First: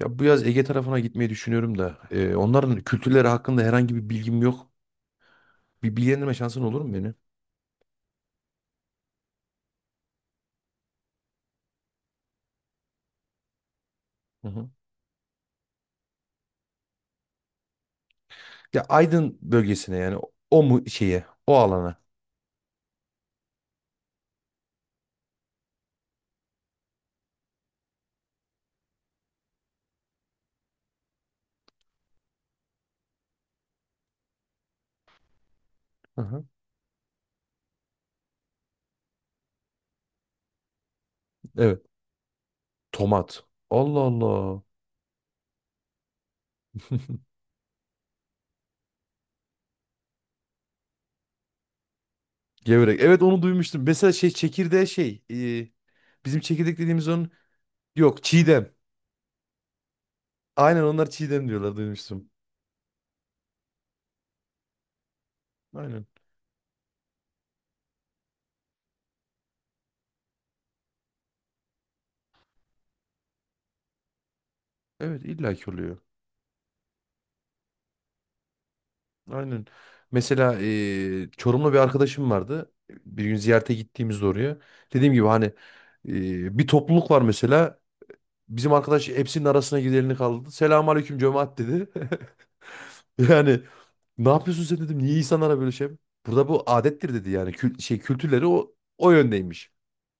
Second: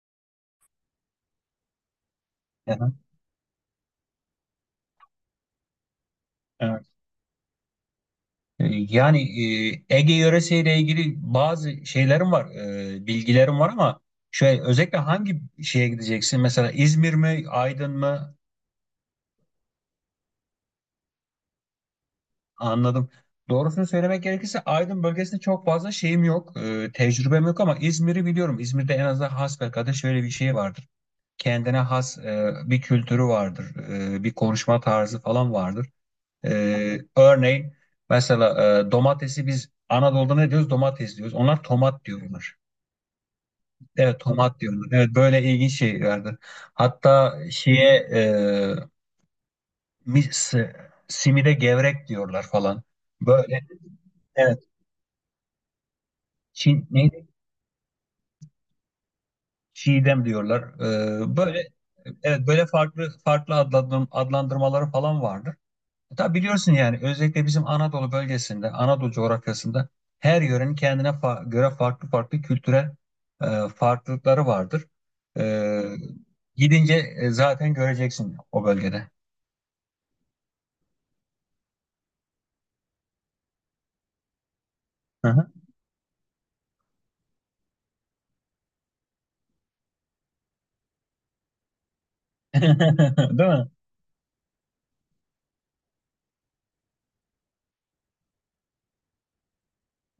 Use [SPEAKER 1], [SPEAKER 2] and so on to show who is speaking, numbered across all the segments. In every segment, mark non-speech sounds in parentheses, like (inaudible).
[SPEAKER 1] Ya bu yaz Ege tarafına gitmeyi düşünüyorum da. Onların
[SPEAKER 2] Aha,
[SPEAKER 1] kültürleri hakkında herhangi bir bilgim yok. Bir bilgilendirme şansın olur
[SPEAKER 2] evet.
[SPEAKER 1] mu beni?
[SPEAKER 2] Yani Ege yöresiyle ilgili bazı şeylerim var, bilgilerim var ama
[SPEAKER 1] Hı
[SPEAKER 2] şey
[SPEAKER 1] hı.
[SPEAKER 2] özellikle hangi şeye gideceksin? Mesela İzmir mi, Aydın mı?
[SPEAKER 1] Ya Aydın bölgesine yani o mu şeye, o alana.
[SPEAKER 2] Anladım. Doğrusunu söylemek gerekirse Aydın bölgesinde çok fazla şeyim yok, tecrübem yok ama İzmir'i biliyorum. İzmir'de en azından hasbelkader şöyle bir şey vardır. Kendine has bir kültürü vardır, bir konuşma tarzı falan vardır.
[SPEAKER 1] Hı hı.
[SPEAKER 2] Örneğin mesela domatesi biz Anadolu'da ne diyoruz? Domates diyoruz. Onlar
[SPEAKER 1] Evet.
[SPEAKER 2] tomat diyorlar.
[SPEAKER 1] Tomat. Allah
[SPEAKER 2] Evet, tomat
[SPEAKER 1] Allah.
[SPEAKER 2] diyorlar. Evet, böyle ilginç şeylerdi.
[SPEAKER 1] (laughs)
[SPEAKER 2] Hatta şeye, e, mis, si, simide gevrek diyorlar falan.
[SPEAKER 1] Gevrek. Evet onu
[SPEAKER 2] Böyle,
[SPEAKER 1] duymuştum. Mesela şey
[SPEAKER 2] evet.
[SPEAKER 1] çekirdeğe şey. Bizim çekirdek dediğimiz
[SPEAKER 2] Neydi?
[SPEAKER 1] onun. Yok çiğdem.
[SPEAKER 2] Çiğdem diyorlar.
[SPEAKER 1] Aynen, onlar çiğdem
[SPEAKER 2] Böyle,
[SPEAKER 1] diyorlar, duymuştum.
[SPEAKER 2] evet, böyle farklı farklı adlandırmaları falan vardır.
[SPEAKER 1] Aynen.
[SPEAKER 2] Tabi biliyorsun yani özellikle bizim Anadolu bölgesinde, Anadolu coğrafyasında her yörenin kendine göre farklı farklı kültürel farklılıkları vardır.
[SPEAKER 1] Evet
[SPEAKER 2] E,
[SPEAKER 1] illaki oluyor.
[SPEAKER 2] gidince zaten göreceksin o bölgede.
[SPEAKER 1] Aynen. Mesela Çorumlu bir arkadaşım vardı. Bir gün ziyarete gittiğimizde oraya. Dediğim gibi
[SPEAKER 2] Hı
[SPEAKER 1] hani
[SPEAKER 2] hı.
[SPEAKER 1] bir topluluk var mesela. Bizim arkadaş hepsinin arasına giderini kaldı. Selamun aleyküm cemaat dedi. (laughs)
[SPEAKER 2] (laughs) Değil
[SPEAKER 1] Yani
[SPEAKER 2] mi?
[SPEAKER 1] ne yapıyorsun sen dedim. Niye insanlara böyle şey? Burada bu adettir dedi yani. Kül- şey kültürleri o yöndeymiş.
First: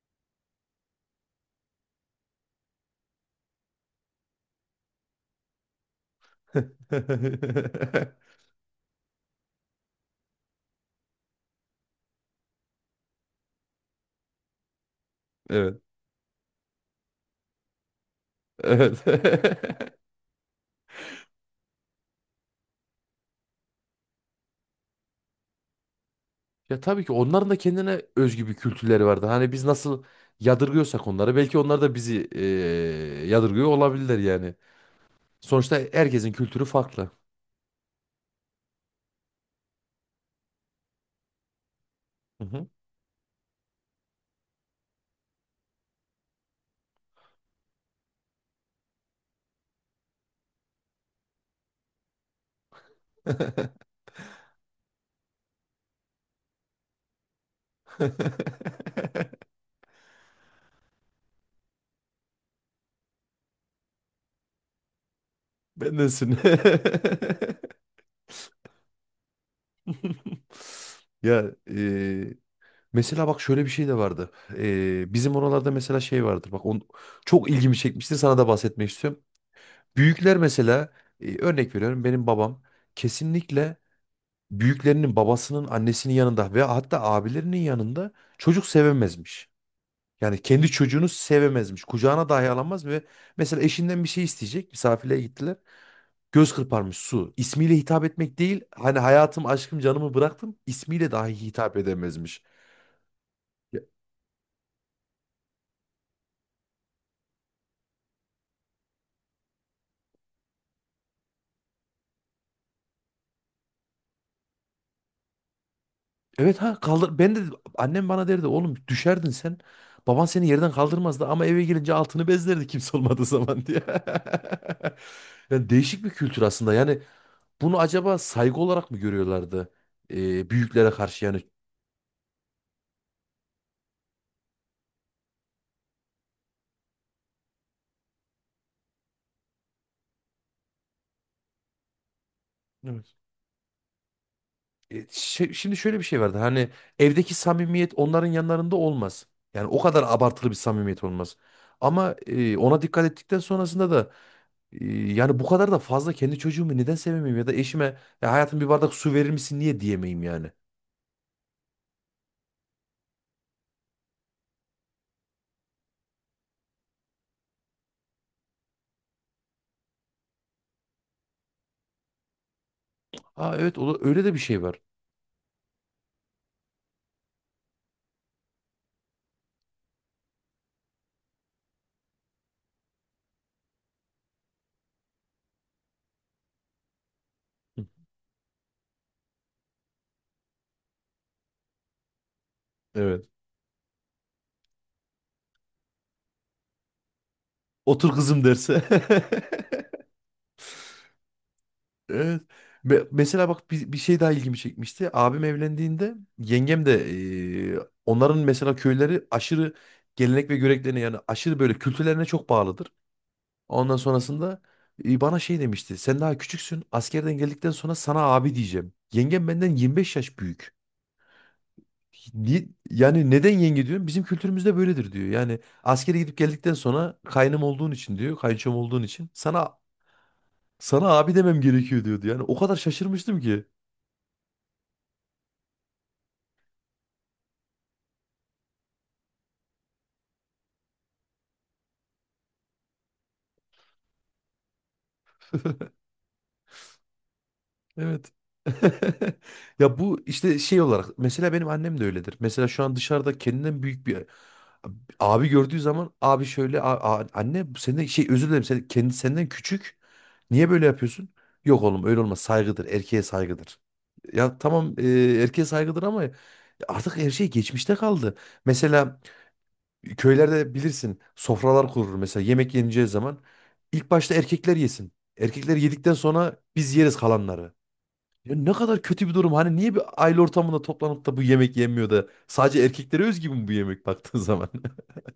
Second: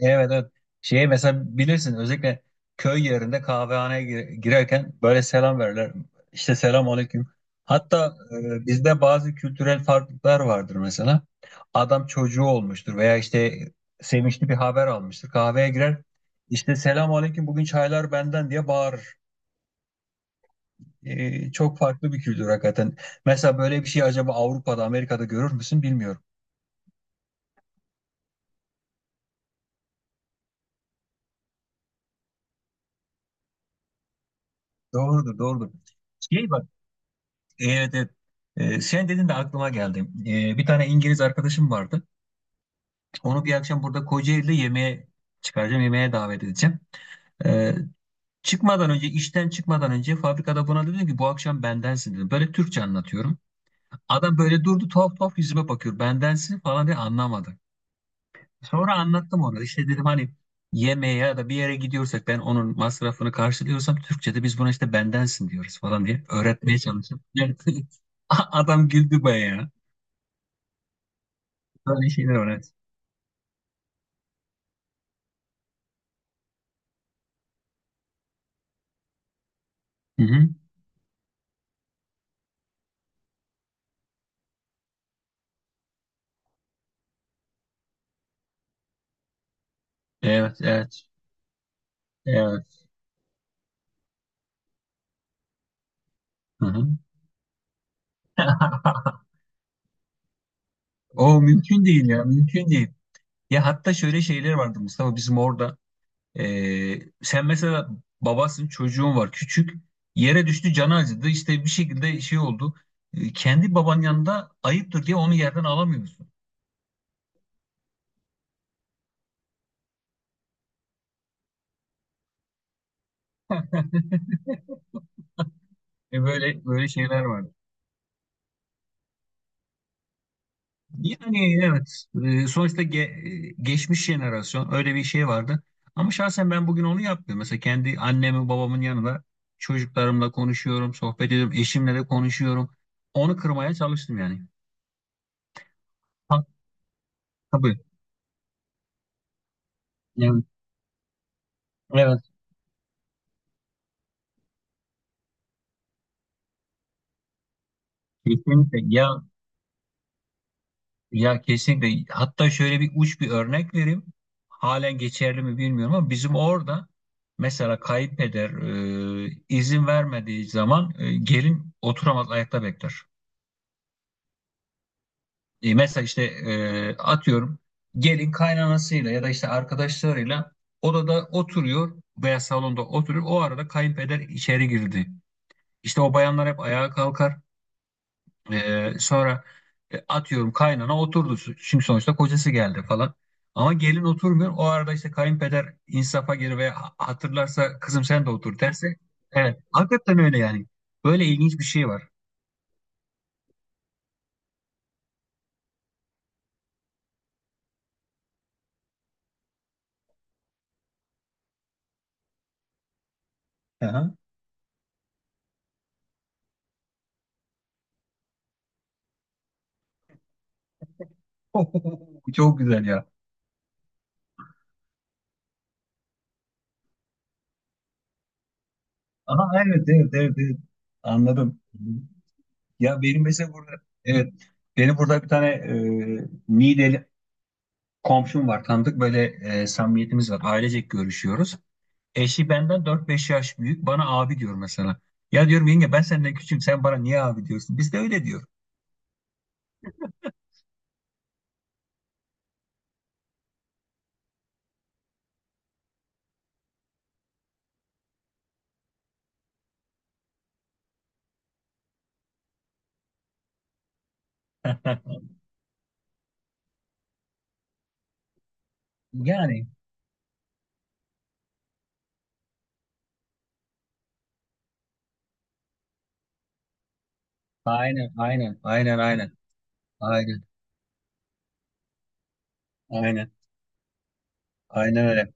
[SPEAKER 2] Evet, evet. Şey, mesela bilirsin özellikle köy yerinde kahvehaneye girerken böyle selam verirler. İşte, selam aleyküm. Hatta
[SPEAKER 1] (laughs)
[SPEAKER 2] bizde bazı kültürel farklılıklar vardır mesela. Adam çocuğu olmuştur veya işte sevinçli bir haber almıştır. Kahveye
[SPEAKER 1] Evet.
[SPEAKER 2] girer. İşte selam aleyküm, bugün çaylar benden diye
[SPEAKER 1] Evet.
[SPEAKER 2] bağırır.
[SPEAKER 1] (laughs)
[SPEAKER 2] Çok farklı bir kültür hakikaten. Mesela böyle bir şey acaba Avrupa'da, Amerika'da görür müsün bilmiyorum.
[SPEAKER 1] Ya tabii ki onların da kendine özgü bir kültürleri vardı. Hani biz nasıl yadırgıyorsak onları, belki onlar da bizi yadırgıyor olabilirler yani.
[SPEAKER 2] Doğrudur, doğrudur.
[SPEAKER 1] Sonuçta herkesin
[SPEAKER 2] Şey,
[SPEAKER 1] kültürü
[SPEAKER 2] bak.
[SPEAKER 1] farklı.
[SPEAKER 2] Evet, evet. Sen dedin de aklıma geldi. Bir tane İngiliz arkadaşım vardı.
[SPEAKER 1] Hı hı.
[SPEAKER 2] Onu bir akşam burada Kocaeli'de yemeğe çıkaracağım, yemeğe davet edeceğim. Ee, çıkmadan önce, işten çıkmadan önce fabrikada buna dedim ki bu akşam bendensin dedim. Böyle Türkçe anlatıyorum. Adam böyle durdu, tuhaf tuhaf yüzüme bakıyor. Bendensin falan diye anlamadı. Sonra anlattım
[SPEAKER 1] (laughs)
[SPEAKER 2] ona. İşte dedim hani yemeğe ya da bir yere gidiyorsak ben onun masrafını karşılıyorsam Türkçe'de biz buna işte bendensin diyoruz falan diye
[SPEAKER 1] Bendensin.
[SPEAKER 2] öğretmeye
[SPEAKER 1] (laughs)
[SPEAKER 2] çalıştım. (laughs) Adam güldü bayağı.
[SPEAKER 1] Ya
[SPEAKER 2] Böyle şeyler var, evet.
[SPEAKER 1] mesela bak şöyle bir şey de vardı. Bizim oralarda mesela şey vardır. Bak on, çok ilgimi çekmişti. Sana da bahsetmek istiyorum.
[SPEAKER 2] Hı
[SPEAKER 1] Büyükler
[SPEAKER 2] hı.
[SPEAKER 1] mesela örnek veriyorum, benim babam kesinlikle büyüklerinin, babasının, annesinin yanında ve hatta abilerinin yanında çocuk sevemezmiş. Yani
[SPEAKER 2] Evet,
[SPEAKER 1] kendi
[SPEAKER 2] evet.
[SPEAKER 1] çocuğunu sevemezmiş. Kucağına dahi
[SPEAKER 2] Evet.
[SPEAKER 1] alamaz ve mesela eşinden bir şey isteyecek. Misafirliğe gittiler. Göz
[SPEAKER 2] Hı hı.
[SPEAKER 1] kırparmış su. İsmiyle hitap etmek değil. Hani
[SPEAKER 2] (laughs)
[SPEAKER 1] hayatım, aşkım, canımı bıraktım. İsmiyle
[SPEAKER 2] O
[SPEAKER 1] dahi hitap
[SPEAKER 2] mümkün değil ya,
[SPEAKER 1] edemezmiş.
[SPEAKER 2] mümkün değil. Ya,
[SPEAKER 1] Ya,
[SPEAKER 2] hatta şöyle şeyler vardı Mustafa bizim orada. Sen mesela babasın, çocuğun var küçük, yere düştü, canı acıdı işte bir şekilde şey oldu. Kendi baban yanında ayıptır diye onu yerden alamıyorsun.
[SPEAKER 1] evet ha kaldır. Ben de, annem bana derdi oğlum düşerdin sen. Baban seni yerden kaldırmazdı ama eve gelince altını bezlerdi kimse olmadığı zaman diye. (laughs) Yani değişik bir
[SPEAKER 2] E
[SPEAKER 1] kültür
[SPEAKER 2] böyle
[SPEAKER 1] aslında.
[SPEAKER 2] böyle
[SPEAKER 1] Yani
[SPEAKER 2] şeyler vardı.
[SPEAKER 1] bunu acaba saygı olarak mı görüyorlardı? Büyüklere karşı yani.
[SPEAKER 2] Yani, evet, sonuçta geçmiş jenerasyon öyle bir şey vardı. Ama şahsen ben bugün onu yapmıyorum. Mesela kendi annemin babamın yanında çocuklarımla konuşuyorum, sohbet ediyorum, eşimle de konuşuyorum.
[SPEAKER 1] Evet.
[SPEAKER 2] Onu kırmaya çalıştım yani.
[SPEAKER 1] Şimdi şöyle bir şey vardı.
[SPEAKER 2] Ha,
[SPEAKER 1] Hani evdeki
[SPEAKER 2] tabii.
[SPEAKER 1] samimiyet onların yanlarında olmaz. Yani o kadar
[SPEAKER 2] Yani,
[SPEAKER 1] abartılı bir samimiyet olmaz. Ama
[SPEAKER 2] evet,
[SPEAKER 1] ona dikkat ettikten sonrasında da yani bu kadar da fazla kendi çocuğumu neden sevemeyim ya da eşime "Ya hayatım bir
[SPEAKER 2] kesinlikle
[SPEAKER 1] bardak
[SPEAKER 2] ya,
[SPEAKER 1] su verir misin" niye diyemeyim yani.
[SPEAKER 2] kesinlikle, hatta şöyle bir uç bir örnek vereyim. Halen geçerli mi bilmiyorum ama bizim orada mesela kayınpeder izin vermediği zaman gelin oturamaz, ayakta bekler.
[SPEAKER 1] Aa evet, o da- öyle de bir şey var.
[SPEAKER 2] Mesela işte atıyorum, gelin kaynanasıyla ya da işte arkadaşlarıyla odada oturuyor veya salonda oturuyor. O arada kayınpeder içeri girdi. İşte o bayanlar hep ayağa kalkar.
[SPEAKER 1] Hı.
[SPEAKER 2] Sonra atıyorum kaynana oturdu. Çünkü sonuçta kocası geldi falan.
[SPEAKER 1] Evet.
[SPEAKER 2] Ama gelin oturmuyor. O arada işte kayınpeder insafa gelir veya hatırlarsa kızım
[SPEAKER 1] Otur
[SPEAKER 2] sen de
[SPEAKER 1] kızım
[SPEAKER 2] otur
[SPEAKER 1] derse.
[SPEAKER 2] derse.
[SPEAKER 1] (laughs)
[SPEAKER 2] Evet. Hakikaten öyle yani. Böyle ilginç bir şey var.
[SPEAKER 1] Evet. Mesela bak bir şey daha ilgimi çekmişti. Abim evlendiğinde yengem de onların mesela köyleri aşırı gelenek ve göreneklerine, yani aşırı böyle kültürlerine çok bağlıdır. Ondan
[SPEAKER 2] Aha.
[SPEAKER 1] sonrasında bana şey demişti. Sen daha küçüksün. Askerden geldikten sonra sana abi diyeceğim. Yengem benden 25 yaş büyük.
[SPEAKER 2] (laughs) Çok güzel ya.
[SPEAKER 1] Yani neden yenge diyorum? Bizim kültürümüzde böyledir diyor. Yani askere gidip geldikten sonra kaynım olduğun için diyor. Kayınçom olduğun için
[SPEAKER 2] Aha,
[SPEAKER 1] sana
[SPEAKER 2] evet, evet, evet, evet.
[SPEAKER 1] sana abi demem
[SPEAKER 2] Anladım.
[SPEAKER 1] gerekiyor diyordu. Yani o kadar
[SPEAKER 2] Ya, benim
[SPEAKER 1] şaşırmıştım
[SPEAKER 2] mesela
[SPEAKER 1] ki.
[SPEAKER 2] burada, evet, benim burada bir tane Niğdeli komşum var, tanıdık, böyle samimiyetimiz var, ailecek görüşüyoruz. Eşi benden 4-5 yaş büyük, bana abi diyor mesela. Ya diyorum yenge, ben senden küçüğüm, sen bana niye abi diyorsun? Biz de öyle
[SPEAKER 1] Evet.
[SPEAKER 2] diyor.
[SPEAKER 1] (laughs) Ya bu işte şey olarak mesela benim annem de öyledir. Mesela şu an dışarıda kendinden büyük bir abi gördüğü zaman abi şöyle Anne senden şey özür dilerim, sen kendi senden küçük. Niye böyle yapıyorsun?" Yok oğlum öyle olmaz, saygıdır, erkeğe saygıdır. Ya tamam,
[SPEAKER 2] (laughs)
[SPEAKER 1] erkeğe saygıdır ama artık her şey geçmişte kaldı. Mesela
[SPEAKER 2] Yani,
[SPEAKER 1] köylerde bilirsin sofralar kurulur, mesela yemek yeneceği zaman ilk başta erkekler yesin. Erkekler yedikten sonra biz yeriz kalanları.
[SPEAKER 2] aynen
[SPEAKER 1] Ya
[SPEAKER 2] aynen
[SPEAKER 1] ne
[SPEAKER 2] aynen
[SPEAKER 1] kadar kötü
[SPEAKER 2] aynen
[SPEAKER 1] bir durum. Hani niye bir aile
[SPEAKER 2] aynen
[SPEAKER 1] ortamında toplanıp da bu yemek yenmiyor da sadece erkeklere
[SPEAKER 2] aynen.
[SPEAKER 1] özgü mü bu yemek baktığın zaman? (laughs)
[SPEAKER 2] Aynen öyle.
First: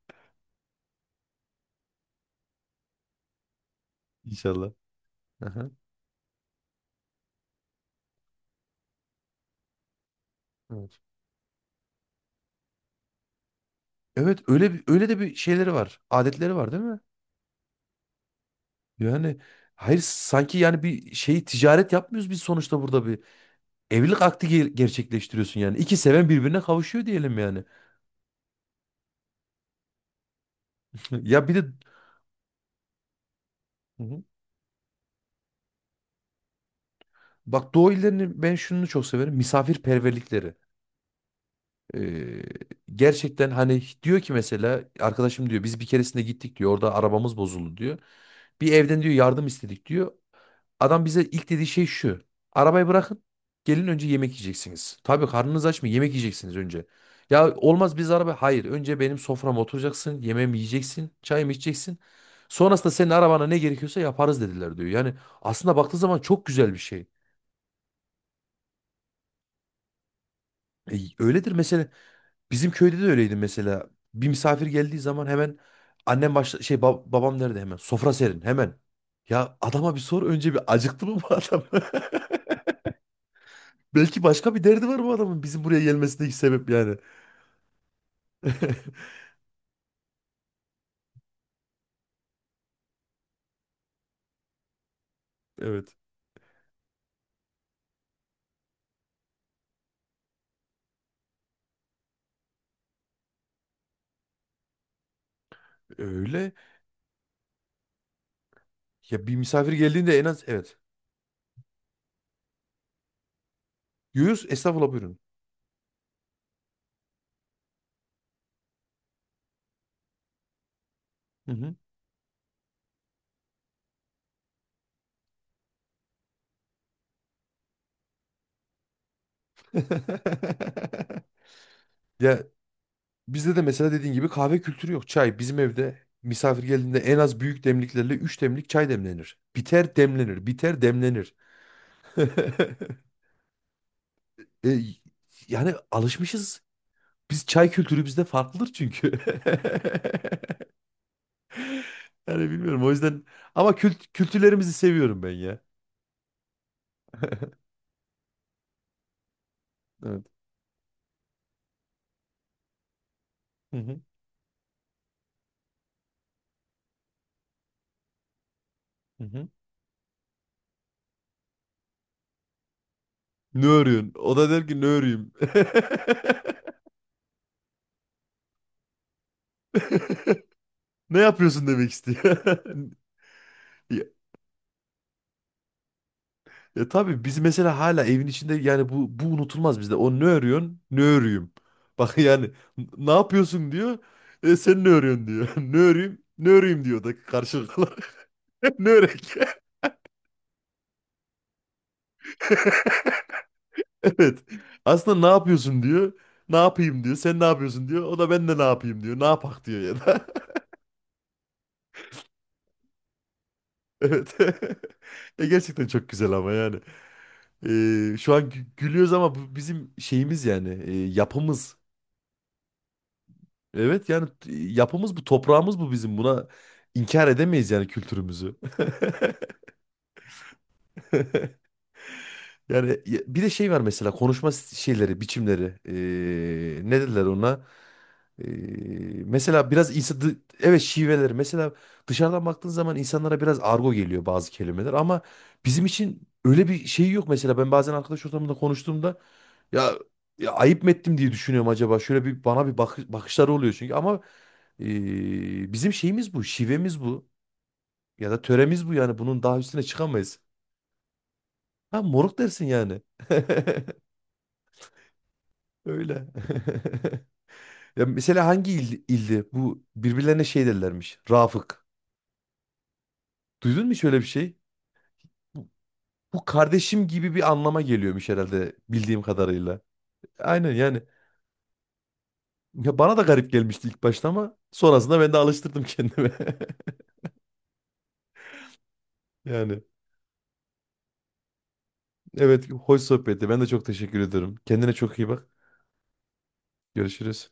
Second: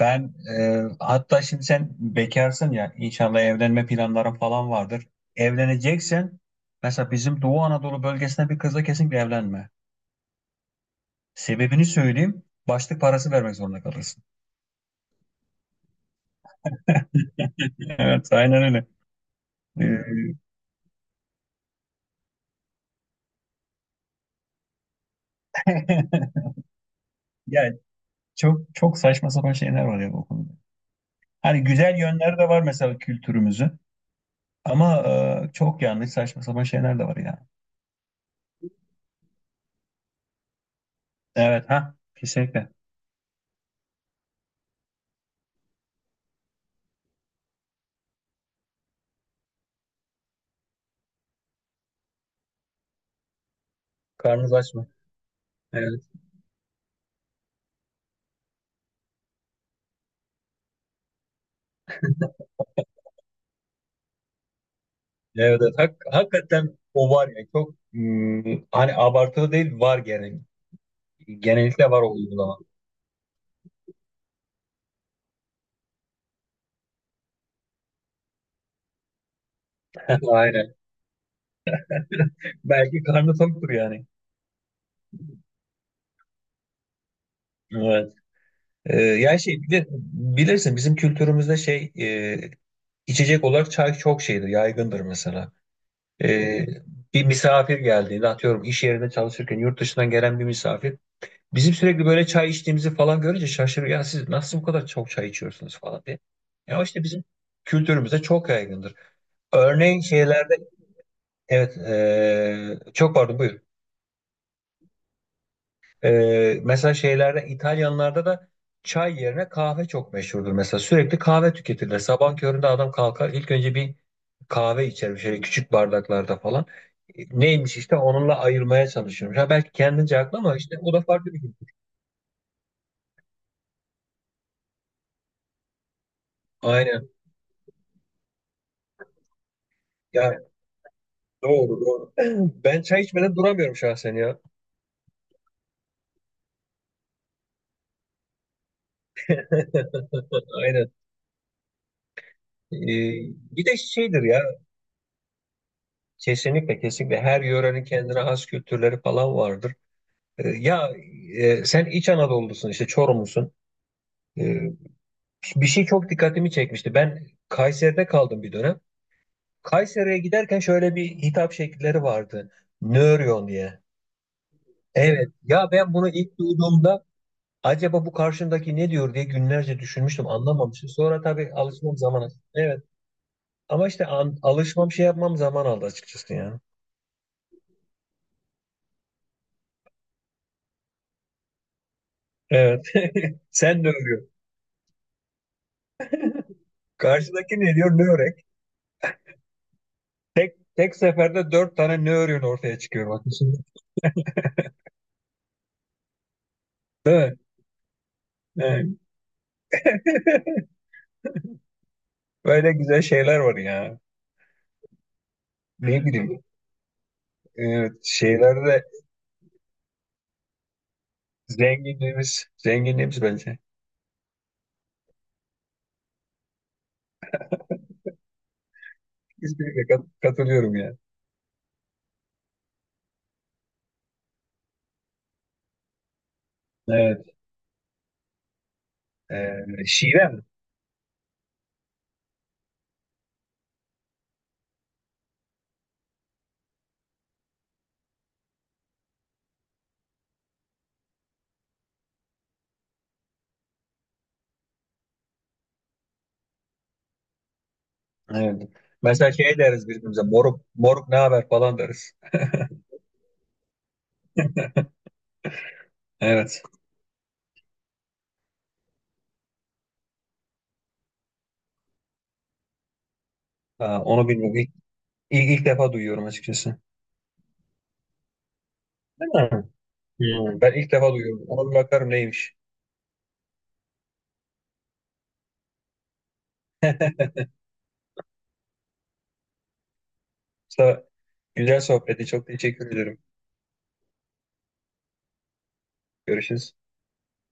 [SPEAKER 2] Ben hatta şimdi sen bekarsın ya, inşallah evlenme planların falan
[SPEAKER 1] İnşallah.
[SPEAKER 2] vardır.
[SPEAKER 1] Aha,
[SPEAKER 2] Evleneceksen mesela bizim Doğu Anadolu bölgesine bir kızla kesinlikle evlenme.
[SPEAKER 1] evet.
[SPEAKER 2] Sebebini söyleyeyim. Başlık parası vermek zorunda kalırsın.
[SPEAKER 1] Evet öyle bir, öyle de bir şeyleri var. Adetleri var değil mi?
[SPEAKER 2] (laughs) Evet, aynen öyle.
[SPEAKER 1] Yani hayır,
[SPEAKER 2] Ee,
[SPEAKER 1] sanki yani bir şey ticaret yapmıyoruz biz, sonuçta burada bir evlilik akdi gerçekleştiriyorsun yani. İki seven birbirine kavuşuyor diyelim
[SPEAKER 2] (laughs)
[SPEAKER 1] yani.
[SPEAKER 2] Yani çok çok saçma sapan şeyler var ya bu konuda.
[SPEAKER 1] (laughs) Ya bir
[SPEAKER 2] Hani
[SPEAKER 1] de
[SPEAKER 2] güzel yönleri de var mesela kültürümüzün
[SPEAKER 1] Hı hı.
[SPEAKER 2] ama çok yanlış saçma sapan şeyler de var ya.
[SPEAKER 1] bak Doğu illerinin ben şunu çok severim. Misafirperverlikleri.
[SPEAKER 2] Evet, ha
[SPEAKER 1] Eee,
[SPEAKER 2] kesinlikle.
[SPEAKER 1] Gerçekten hani diyor ki, mesela arkadaşım diyor biz bir keresinde gittik diyor, orada arabamız bozuldu diyor. Bir evden diyor yardım istedik diyor. Adam bize ilk dediği şey şu. Arabayı bırakın, gelin önce yemek
[SPEAKER 2] Karnınız aç mı?
[SPEAKER 1] yiyeceksiniz. Tabii karnınız aç mı,
[SPEAKER 2] Evet.
[SPEAKER 1] yemek yiyeceksiniz önce. Ya olmaz, biz araba, hayır önce benim soframa oturacaksın, yemeğimi yiyeceksin, çayımı içeceksin. Sonrasında senin arabana ne gerekiyorsa yaparız dediler diyor. Yani
[SPEAKER 2] Evet,
[SPEAKER 1] aslında
[SPEAKER 2] evet.
[SPEAKER 1] baktığı zaman çok güzel bir
[SPEAKER 2] Hakikaten
[SPEAKER 1] şey.
[SPEAKER 2] o var ya, çok hani abartılı değil, var genel.
[SPEAKER 1] Öyledir mesela.
[SPEAKER 2] Genellikle var o uygulama.
[SPEAKER 1] Bizim köyde de öyleydi mesela. Bir misafir geldiği zaman hemen annem başla şey babam nerede, hemen sofra serin hemen. Ya adama bir sor
[SPEAKER 2] (laughs)
[SPEAKER 1] önce, bir
[SPEAKER 2] Aynen.
[SPEAKER 1] acıktı mı bu adam?
[SPEAKER 2] Belki karnı toktur
[SPEAKER 1] (laughs)
[SPEAKER 2] yani.
[SPEAKER 1] Belki başka bir derdi var bu adamın bizim buraya gelmesindeki sebep yani.
[SPEAKER 2] Evet. Ee,
[SPEAKER 1] (laughs)
[SPEAKER 2] yani şey bilirsin bizim kültürümüzde şey içecek olarak çay çok şeydir, yaygındır mesela.
[SPEAKER 1] Evet.
[SPEAKER 2] Ee, bir misafir geldiğinde atıyorum, iş yerinde çalışırken yurt dışından gelen bir misafir bizim sürekli böyle çay içtiğimizi falan görünce şaşırıyor. Ya siz nasıl bu kadar çok çay içiyorsunuz falan diye.
[SPEAKER 1] Öyle.
[SPEAKER 2] Ya işte bizim kültürümüzde çok yaygındır.
[SPEAKER 1] Ya bir misafir
[SPEAKER 2] Örneğin
[SPEAKER 1] geldiğinde en az,
[SPEAKER 2] şeylerde,
[SPEAKER 1] evet.
[SPEAKER 2] evet. Çok pardon, buyurun.
[SPEAKER 1] Yuyuz estağfurullah, buyurun.
[SPEAKER 2] Mesela şeylerde İtalyanlarda da çay yerine kahve çok meşhurdur. Mesela sürekli
[SPEAKER 1] Hı
[SPEAKER 2] kahve
[SPEAKER 1] hı.
[SPEAKER 2] tüketirler. Sabah köründe adam kalkar ilk önce bir kahve içer şöyle küçük bardaklarda falan. Neymiş işte, onunla ayırmaya çalışıyorum. Ha, belki kendince haklı ama işte o da
[SPEAKER 1] (laughs)
[SPEAKER 2] farklı bir şey.
[SPEAKER 1] Ya bizde de mesela dediğin gibi kahve kültürü yok. Çay, bizim evde misafir geldiğinde
[SPEAKER 2] Aynen.
[SPEAKER 1] en az büyük demliklerle 3 demlik çay demlenir. Biter
[SPEAKER 2] Ya,
[SPEAKER 1] demlenir. Biter demlenir.
[SPEAKER 2] doğru doğru.
[SPEAKER 1] (laughs)
[SPEAKER 2] (clears throat) (laughs) Ben çay içmeden duramıyorum şahsen ya.
[SPEAKER 1] E, Yani alışmışız. Biz çay kültürü bizde farklıdır çünkü.
[SPEAKER 2] (laughs)
[SPEAKER 1] (laughs)
[SPEAKER 2] Aynen.
[SPEAKER 1] Yani
[SPEAKER 2] Ee,
[SPEAKER 1] bilmiyorum o yüzden,
[SPEAKER 2] bir
[SPEAKER 1] ama
[SPEAKER 2] de şeydir ya.
[SPEAKER 1] kültürlerimizi seviyorum ben ya.
[SPEAKER 2] Kesinlikle, kesinlikle. Her
[SPEAKER 1] (laughs)
[SPEAKER 2] yörenin kendine has kültürleri falan vardır.
[SPEAKER 1] Evet.
[SPEAKER 2] Ya, sen İç Anadolu'lusun işte Çorumlusun.
[SPEAKER 1] Hı hı.
[SPEAKER 2] Ee, bir şey çok dikkatimi çekmişti. Ben Kayseri'de kaldım bir dönem.
[SPEAKER 1] Hı hı.
[SPEAKER 2] Kayseri'ye giderken şöyle bir hitap şekilleri vardı. Nöryon
[SPEAKER 1] Ne
[SPEAKER 2] diye.
[SPEAKER 1] örüyorsun? O da der ki ne
[SPEAKER 2] Evet.
[SPEAKER 1] öreyim. (laughs)
[SPEAKER 2] Ya ben bunu
[SPEAKER 1] (laughs)
[SPEAKER 2] ilk duyduğumda acaba bu karşımdaki ne diyor diye günlerce düşünmüştüm. Anlamamıştım.
[SPEAKER 1] Ne
[SPEAKER 2] Sonra tabii
[SPEAKER 1] yapıyorsun demek
[SPEAKER 2] alışmam zaman aldı.
[SPEAKER 1] istiyor.
[SPEAKER 2] Evet. Ama işte
[SPEAKER 1] (laughs)
[SPEAKER 2] alışmam şey yapmam zaman aldı açıkçası yani.
[SPEAKER 1] Ya tabii biz mesela hala evin içinde yani bu unutulmaz bizde. O ne örüyorsun? Ne örüyüm. (laughs) Bak yani
[SPEAKER 2] Evet.
[SPEAKER 1] Ne
[SPEAKER 2] (laughs)
[SPEAKER 1] yapıyorsun"
[SPEAKER 2] Sen de
[SPEAKER 1] diyor.
[SPEAKER 2] öyle.
[SPEAKER 1] Sen ne örüyorsun" diyor. (laughs) Ne öreyim? Ne öreyim diyor da
[SPEAKER 2] Karşıdaki ne
[SPEAKER 1] karşılıklı.
[SPEAKER 2] diyor? Ne örek?
[SPEAKER 1] (laughs) Ne örek? (laughs)
[SPEAKER 2] Tek tek seferde dört tane ne örüğün ortaya çıkıyor bak.
[SPEAKER 1] Evet. Aslında ne yapıyorsun diyor. Ne yapayım diyor.
[SPEAKER 2] Değil mi?
[SPEAKER 1] Sen ne yapıyorsun diyor. O da ben de ne
[SPEAKER 2] Evet.
[SPEAKER 1] yapayım diyor. Ne yapak diyor ya da.
[SPEAKER 2] (laughs) Böyle güzel şeyler var ya.
[SPEAKER 1] (laughs) Evet. (laughs) Gerçekten
[SPEAKER 2] Ne, evet,
[SPEAKER 1] çok güzel
[SPEAKER 2] bileyim.
[SPEAKER 1] ama yani.
[SPEAKER 2] Evet,
[SPEAKER 1] E, şu an
[SPEAKER 2] şeylerde
[SPEAKER 1] gülüyoruz ama bu bizim şeyimiz yani. Yapımız.
[SPEAKER 2] zenginliğimiz, zenginliğimiz bence.
[SPEAKER 1] Evet yani yapımız bu, toprağımız bu bizim. Buna inkar edemeyiz yani kültürümüzü.
[SPEAKER 2] Kesinlikle katılıyorum ya.
[SPEAKER 1] (laughs) Yani bir de şey var mesela konuşma şeyleri, biçimleri. Ne dediler
[SPEAKER 2] Evet.
[SPEAKER 1] ona? Ee,
[SPEAKER 2] Ee,
[SPEAKER 1] Mesela biraz insan,
[SPEAKER 2] şive mi?
[SPEAKER 1] evet şiveleri. Mesela dışarıdan baktığın zaman insanlara biraz argo geliyor bazı kelimeler, ama bizim için öyle bir şey yok mesela. Ben bazen arkadaş ortamında konuştuğumda ya, ya ayıp mı ettim diye düşünüyorum acaba. Şöyle bir bana bir bakışları oluyor çünkü, ama bizim şeyimiz bu, şivemiz bu. Ya da
[SPEAKER 2] Evet.
[SPEAKER 1] töremiz bu yani.
[SPEAKER 2] Mesela
[SPEAKER 1] Bunun daha
[SPEAKER 2] şey
[SPEAKER 1] üstüne
[SPEAKER 2] deriz birbirimize.
[SPEAKER 1] çıkamayız.
[SPEAKER 2] Moruk, moruk ne haber falan
[SPEAKER 1] Ha,
[SPEAKER 2] deriz.
[SPEAKER 1] moruk dersin yani. (laughs) Öyle.
[SPEAKER 2] Evet.
[SPEAKER 1] (laughs) Ya mesela hangi ildi? Bu birbirlerine şey derlermiş. Rafık. Duydun mu
[SPEAKER 2] Ha,
[SPEAKER 1] şöyle bir
[SPEAKER 2] onu
[SPEAKER 1] şey?
[SPEAKER 2] bilmiyorum. İlk
[SPEAKER 1] Bu,
[SPEAKER 2] defa duyuyorum
[SPEAKER 1] bu
[SPEAKER 2] açıkçası.
[SPEAKER 1] kardeşim gibi bir anlama geliyormuş herhalde bildiğim
[SPEAKER 2] Değil mi?
[SPEAKER 1] kadarıyla.
[SPEAKER 2] Hmm, ben
[SPEAKER 1] Aynen
[SPEAKER 2] ilk
[SPEAKER 1] yani.
[SPEAKER 2] defa duyuyorum. Ona bir bakarım neymiş.
[SPEAKER 1] Ya bana da garip gelmişti ilk başta ama sonrasında ben de alıştırdım kendime. (laughs) Yani
[SPEAKER 2] Musa, güzel sohbeti. Çok
[SPEAKER 1] evet,
[SPEAKER 2] teşekkür
[SPEAKER 1] hoş
[SPEAKER 2] ederim.
[SPEAKER 1] sohbetti. Ben de çok teşekkür ederim. Kendine çok iyi bak.
[SPEAKER 2] Görüşürüz.
[SPEAKER 1] Görüşürüz.